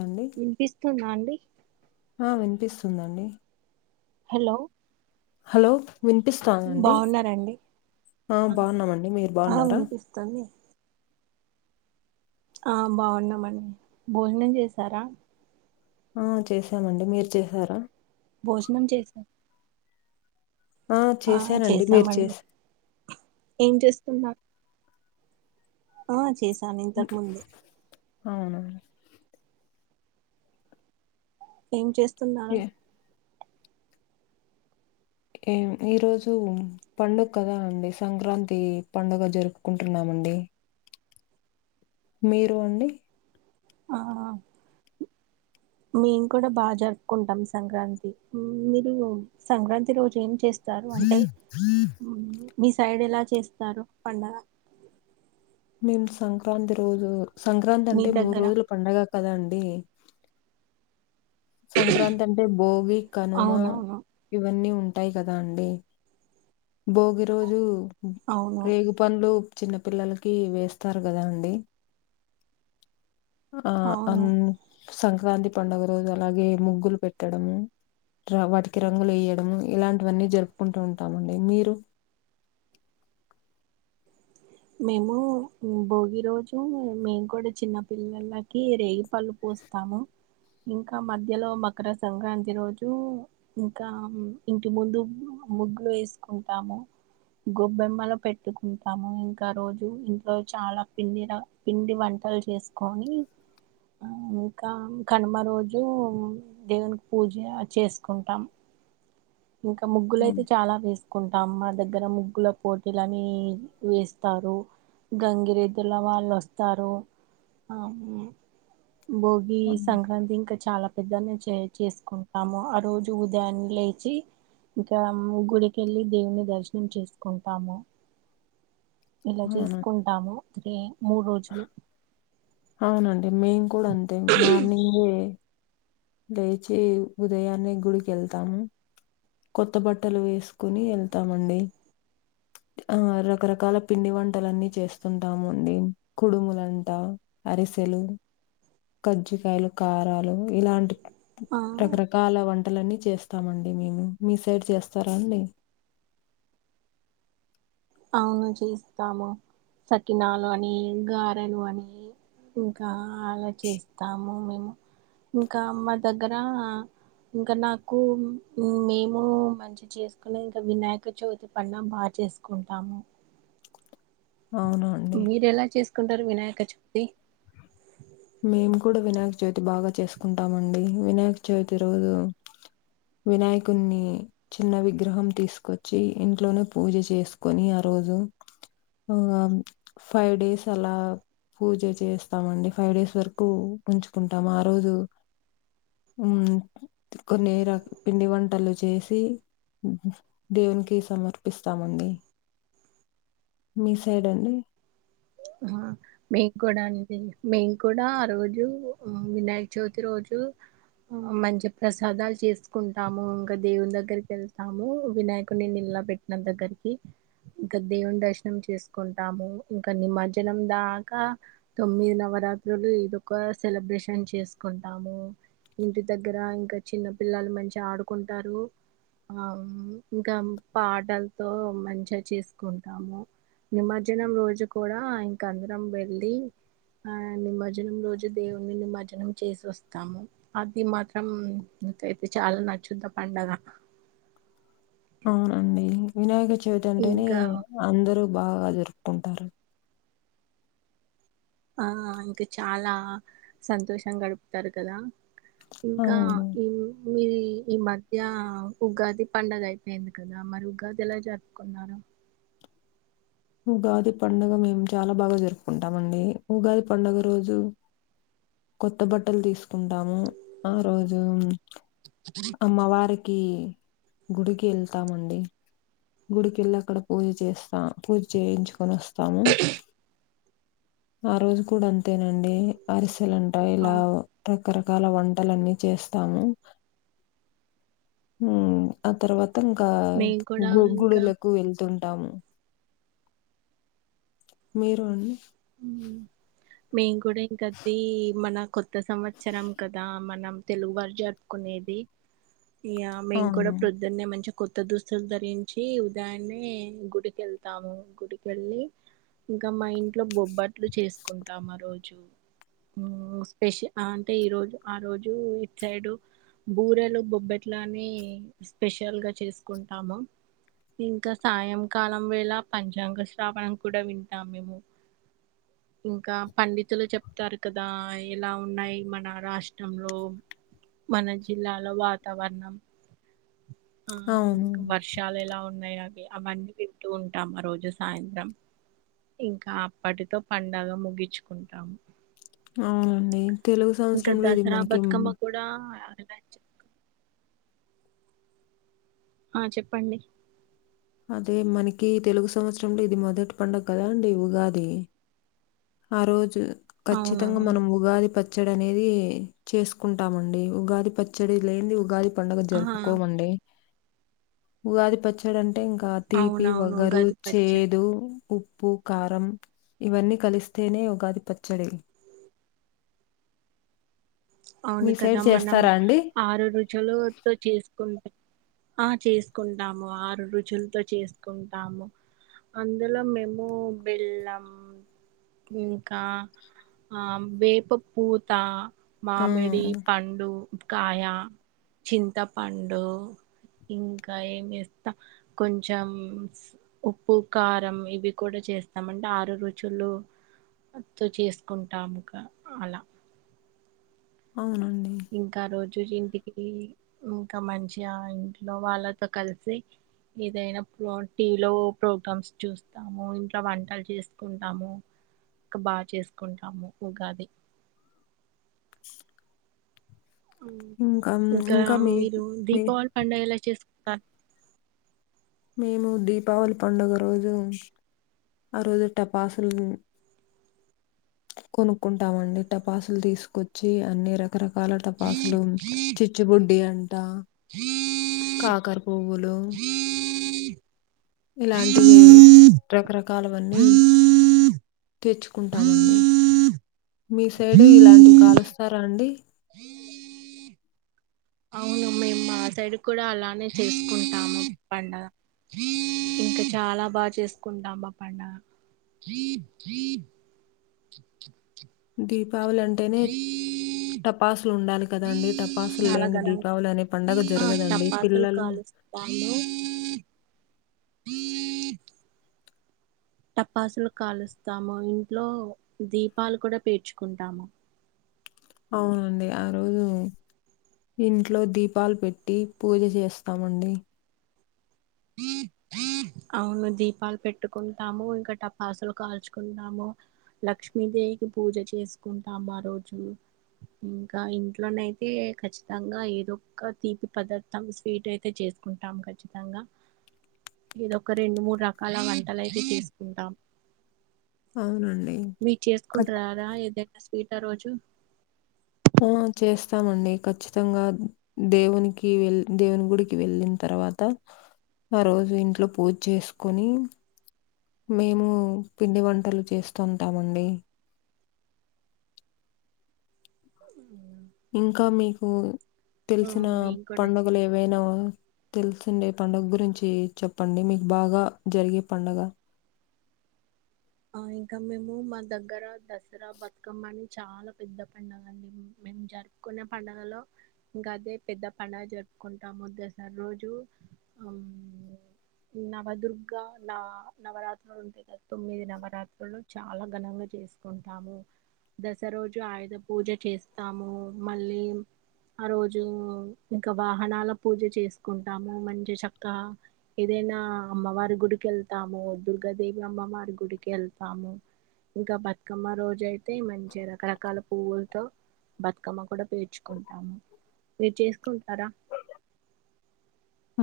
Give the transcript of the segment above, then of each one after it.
అండి వినిపిస్తుంద అండి ఆ వినిపిస్తుందండి హలో హలో వినిపిస్తాందా అండి బాగున్నారండి ఆ బాగున్నామండి మీరు బాగున్నారా తన్ని ఆ బాగున్నామండి భోజనం చేసారా ఆ చేసామండి మీరు చేసారా భోజనం చేస్ ఆ చేశానండి మీరు చేసామండి చేస ఏం చేస్తున్నారు ఆ చేసాను అవునా ఏం చేస్తున్నారు ఏ ఎం ఈరోజు పండుగ కదా అండి సంక్రాంతి పండుగ జరుపుకుంటున్నామండి మీరు అండి ఆ మేము కూడా బాగా జరుపుకుంటాం సంక్రాంతి మీరు సంక్రాంతి రోజు ఏం చేస్ స్తారు అంటే మీ సైడ్ ఎలా చేస్తారు పండగ మేము సంక్రాంతి రోజు సంక్రాంతి మీ అంటే మూడు దగ్గర రోజుల పండగ కదా అండి సంక్రాంతి అంటే భోగి కనుమ అవునవును ఇవన్నీ ఉంటాయి కదా అండి భోగి రోజు అవును రేగు పండ్లు చిన్న పిల్లలకి వేస్తారు కదా అండి ఆ అం అవును సంక్రాంతి పండుగ రోజు అలాగే ముగ్గులు పెట్టడము ర వాటికి రంగులేయడము ఇలాంటివన్నీ జరుపుకుంటూ ఉంటామండి మీరు మేము భోగి రోజు మేము కూడా చిన్న పిల్లలకి రేగిపళ్ళు పోస్ స్తాము ఇంకా మధ్యలో మకర సంక్రాంతి రోజు ఇంకా ఇంటి ముందు ముగ్గులు వేసుకుంటాము గొబ్బెమ్మలు పెట్టుకుంటాము రోజు ఇంట్లో చాల పిండి పిండి వంటలు చేసుకొని ఇంకా కనుమ రోజు దేవునికి పూజ చేసుకుంటాం ఇంక అవును, ముగ్గులయితే చాలా వేస్ కుంటాం మా దగ్గర ముగ్గుల పోటీలని వేస్తారు గంగిరెద్దుల వాళ్ళు వస్తారు ఆ భోగి అవును. ఈ సంక్రాంతి ఇంకా చాలా పెద్దనే చే చేసుకుంటాము ఆ రోజు ఉదయాన్నే లేచి ఇంకా ము గుడికెళ్ళి దేవుని దర్శనం చేసుకుంటాము ఇలా అవునా చేసుకుంటాము ఈ మూడు రోజులు అవునండి మేము కూడ అంతే మార్నింగే లేచి ఉదయాన్నే గుడికి వెళ్తాము కొత్త బట్టలు వేసుకుని వెళ్తామండి ఆ రకరకాల పిండి వంటలన్నీ చేస్తుంటాము అండి కుడుములంటా అరిసెలు కజ్జికయలు కారాలు ఇలాంటి ఆ రకరకాల వంటలన్నీ చేస్తామండి మేము మీ సైడ్ చేస్తారా అండి అవును చేస్తాము సకినాలు అని గారెలు అని ఇంకా అలా చేస్తాము మేము ఇంకా మా దగ్గర ఇంకా నాకు మేము మ చేసుకునే ఇంకా వినాయక చవితి పండగ బాగా చేసుకుంటాము అవునా అండి. మీరు ఎలా చేసుకుంటారు వినాయక చవితి మేము కూడా వినాయక చవితి బాగా చేసుకుంటామండి వినాయక చవితి రోజు వినాయకున్ని చిన్న విగ్రహం తీసుకొచ్చి ఇంట్లోనే పూజ చేసుకొని ఆ రోజు ఆ ఫైవ్ డేస్ అలా పూజ చేస్తామండి ఫైవ్ డేస్ వరకు ఉంచుకుంటాము ఆ రోజు కొన్ని రక్ పిండి వంటలు చేసి దేవునికి సమర్పిస్తామండి మీ సైడ్ అండి హ మేమ్ కూడ అ మేము కూడా ఆ రోజు వినాయక చవితి రోజు ఆ మంచి ప్రసాదాలు చేసుకుంటాము ఇంక దేవుని దగ్గరికి వెళ్తాము వినాయకుడిని నిళ్ళ పెట్ నా దగ్గరికి ఇంకా దేవుని దర్శనం చేసుకుంటాము ఇంక నిమజ్జనం దా ఇంక తొమ్మిది నవరాత్రులు ఇది ఒక సెలబ్రేషన్ చేసుకుంటాము ఇంటి దగ్గర ఇంకా చిన్న పిల్లాలు మంచిగ ఆడుకుంటారు ఆ ఇంక పాటల్తో మంచిగ చేసుకుంటాము నిమర్జనం రోజు కూడా ఇంక అందరం వెళ్లి ఆ నిమర్జనం రోజు దేవున్ణి నిమర్జనం చేసి వస్తాము అది మాత్రం నాకైతే చాల నచ్చుది ఆ పండుగ అవునండి వినాయక చవితి అంటేనే ఇంకా అందరు బాగా జరుపుకుంటారు ఆ ఇంకా చాలా సంతోషం గడుపుతారు కదా ఇంకా అవును ఈ మీది ఈ మధ్య ఉగాది పండగ అయిపోయింది కదా మరి ఉగాది ఎలా జరుపు కున్నారు ఉగాది పండుగ మేము చాలా బాగా జరుపుకుంటాం అండి ఉగాది పండుగ రోజు కొత్త బట్టలు తీసుకుంటాము ఆ రోజు అమ్మవారి కి గుడికి వెళ్తామండి గుడికెళ్ళి అక్కడ పూజ చేస్తా పూజ చేయించుకొని వస్తాము ఆ రోజు కూడా అంతేనండి అరిసెలంటా ఇలా అవును రకరకాల వంటలన్నీ చేస్తాము ఆ తర్వాత ఇంకా మేము కూడా గు ఇంకా గుడులకు వెళ్తుంటాము మీరు అండి మేం కూడా ఇంకది మన కొత్త సంవత్సరం కదా మనం తెలుగు వాల్లు జరుపుకునేది ఇ మేము కూడా అవును. ప్రొదు పొద్దున్నే మంచిగా కొత్త దుస్తులు ధరించి ఉదాయాన్నే గుడికెళ్తాము గుడికెళ్ళి ఇంకా మా ఇంట్లో బొబ్బట్లు చేసుకుంటాం ఆ రోజు స్పెషల్ అంటే ఈ రోజు ఆ రోజు ఇట్ సైడు బూరెలు బొబ్బెట్లని స్పెషల్ గా చేసుకుంటాము ఇంకా సాయంకాలం వేళ పంచాంగ శ్రావణం కూడా వింటాం మేము ఇంకా పండితులు చెప్తారు కదా ఎలా ఉన్నాయి మన రాష్ట్రంలో మన జిల్లాలో వాతావరణం ఆ అవును ఇంకా వర్షాలు ఎలా ఉన్నాయి అవి అవన్నీ వింటూ ఉంటాం ఆ రోజు సాయంత్రం ఇంకా అప్పటితో పండగ ముగించుకుంటాము అవునండి నేను తెలుగు సంవత్సరంలో ఇది మనకి చా ఆ చెప్పండి అదే మనకి తెలుగు సంవత్సరంలో ఇది మొదటి పండగ కదా అండి ఉగాది ఆ రోజు ఖచ్చితంగా అవునవును మనం ఉగాది ప పచ్చడి అనేది చేసుకుంటామండి ఉగాది పచ్చడి లేనిది ఉగాది పండుగ ఆ జరుపుకోమండి ఉగాది పచ్ చ్చడంటే ఇంకా తీపి అవునవును వగరు ఉగాది పచ్చడి చేదు ఉ ప్పు కారం ఇవన్నీ కలిస్తేనే ఉగాది పచ్చడి అవును మీ కదా సైడ్ మనం చేస్తారా అండి? ఆరు రుచులు తొ చేసుకుంటాం ఆ చేసుకుంటాము ఆరు రుచులతో చేసుకుంటాము అందులో మేము వెెళ్ళాం ఇంకా వేప పూత ఆ! మామిడి పండు కాయ చింతపండు ఇంకా ఏమి ఎస్తా కొంచెం ఉప్పు కారం ఇవి కూడా చేస్తామ అంటే ఆరు రుచులు తో చేసుకుంటాముగా అలా అవునండి ఇంకా ఆ రోజు ఇంటిగ్గరే ఇంకా మంచిగా ఇంట్లో వాళ్ళతో కలిసి ఏదైనాప్పుడు టీవీలో ప్రోగ్రామ్స్ చూస్తాము ఇంట్లో వంటలు చేసుకుంటాము ఇంకా బాగా చేసుకుంటాము ఉగాది ఇంకా మీరు మీ దీపావళి పడుగ ఎలా చేసు మేము దీపావళి పండుగ రోజు ఆ రోజు టపాసులు కొనుక్కుంటామండి టపాసులు తీసుకొచ్చి అన్ని రకరకాల టపాసులు చి చిచ్చుబుడ్డి అంట కాకర పువ్వులు ఇలాంటివి రకరకాలవన్నీ తెచ్చుకుంటామండి మీ సైడు ఇలాంటివి కాలుస్తారా అండి? అవును మేం మా సైడ్ కూడా అలానే చేసుకుంటాము పండగ ఇంకా చాలా బా చేసుకుంటాం పండగ దీపావళి అంట్ టపాసులు ఉండాలి కదండి టపాసులు చాలా లేని ఘనంగా దీపావళి అనే పండగ జరగదండి పిల్లలు వాళ్లు టపాసులు కాలుస్తాము ఇంట్లో దీపాలు కూడా పేర్చుకుంటాము అవునండి ఆ రోజు ఇంట్లో దీపాలు పెట్టి పూజ చేస్తాము అండి [unintelligible] అవును దీపాలు పెట్టుకుంటాము ఇంకా టపాసులు కాల్చుకుంటాము లక్ష్మీదేవికి పూజ చేసుకుంటాం ఆ రోజు ఇంకా ఇంట్లోనైతే ఖచ్చితంగా ఏదో ఒక తీపి పదార్ ర్థం స్వీట్ అయితే చేసుకుంటాం ఖచ్చితంగా ఇది ఒక రెండు మూడు రకాల వంటలైతే చేసుకుంటాం అవునండి. మీ ఖచ్ చేసుకుంటరా రా ఏదైనా స్వీట్ ఆ రోజు? ఆ చేస్తామండి ఖచ్చితంగా దేవునికి వెల్ దేవుని గుడికి వెళ్ళిన్ తర్వాత ఆ రోజు ఇంట్లో పూజ్ చేసుకొని మేము పిండి వంటలు చేస్తుంటామండి ఇంకా మీకు తెల్సిన మేము కూడా పండుగలు ఏవైనా తెల్సిండే పండగ గురించి చెప్పండి మీకు బాగా జరిగే పండగ ఆ ఇంకా మేము మా దగ్గర దస్రా, బతుకమ్మ అని చాలా పెద్ద పండగండి మేము జరి కొనే పండుగల్లో ఇంకా అదే పెద్ద పండగ జరుపుకుంటాము దస్రా రోజు అం నవదుర్గ నా నవరాత్రులు ఉంటాయ్ కదా తొమ్మిది నవ్ నవరాత్రులు చాలా ఘనంగా చేసుకుంటాము దసర్రోజు ఆయుధ పూజ చేస్తాము మళ్ళీ ఆ రోజు ఇంకా వాహనాల పూజ చేసుకుంటాము మంచి చక్కా ఏదైనా అమ్మవారి గుడికి వెళ్తాము దుర్గాదేవి అమ్మవారి గుడికి వెళ్తాము ఇంకా బతుకమ్మ రోజు అయితే మంచి రకరకాల పువ్వుల్తో బతుకమ్మ కూడా పేర్చుకుంటాము మీర్ చేస్కుంటారా?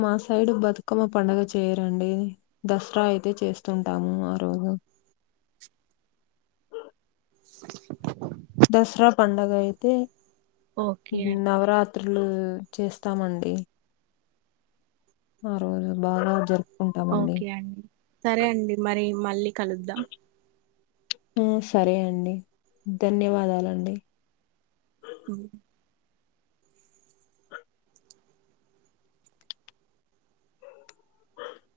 మా సైడు బతుకమ్మ పండగ చేయరండి దస్రా అయితే చేస్తుంటాము ఆ రోజు దస్రా పండగైతే ఓకే నవరాత్ త్రులు చేస్తామండి ఆ రోజు బాగా జరుప్ ఓకే అండి సరే అండి మరి మళ్ళీ కలుద్దాం ఉమ్ సరే అండి ధన్యవాదాలండి ఉమ్ అ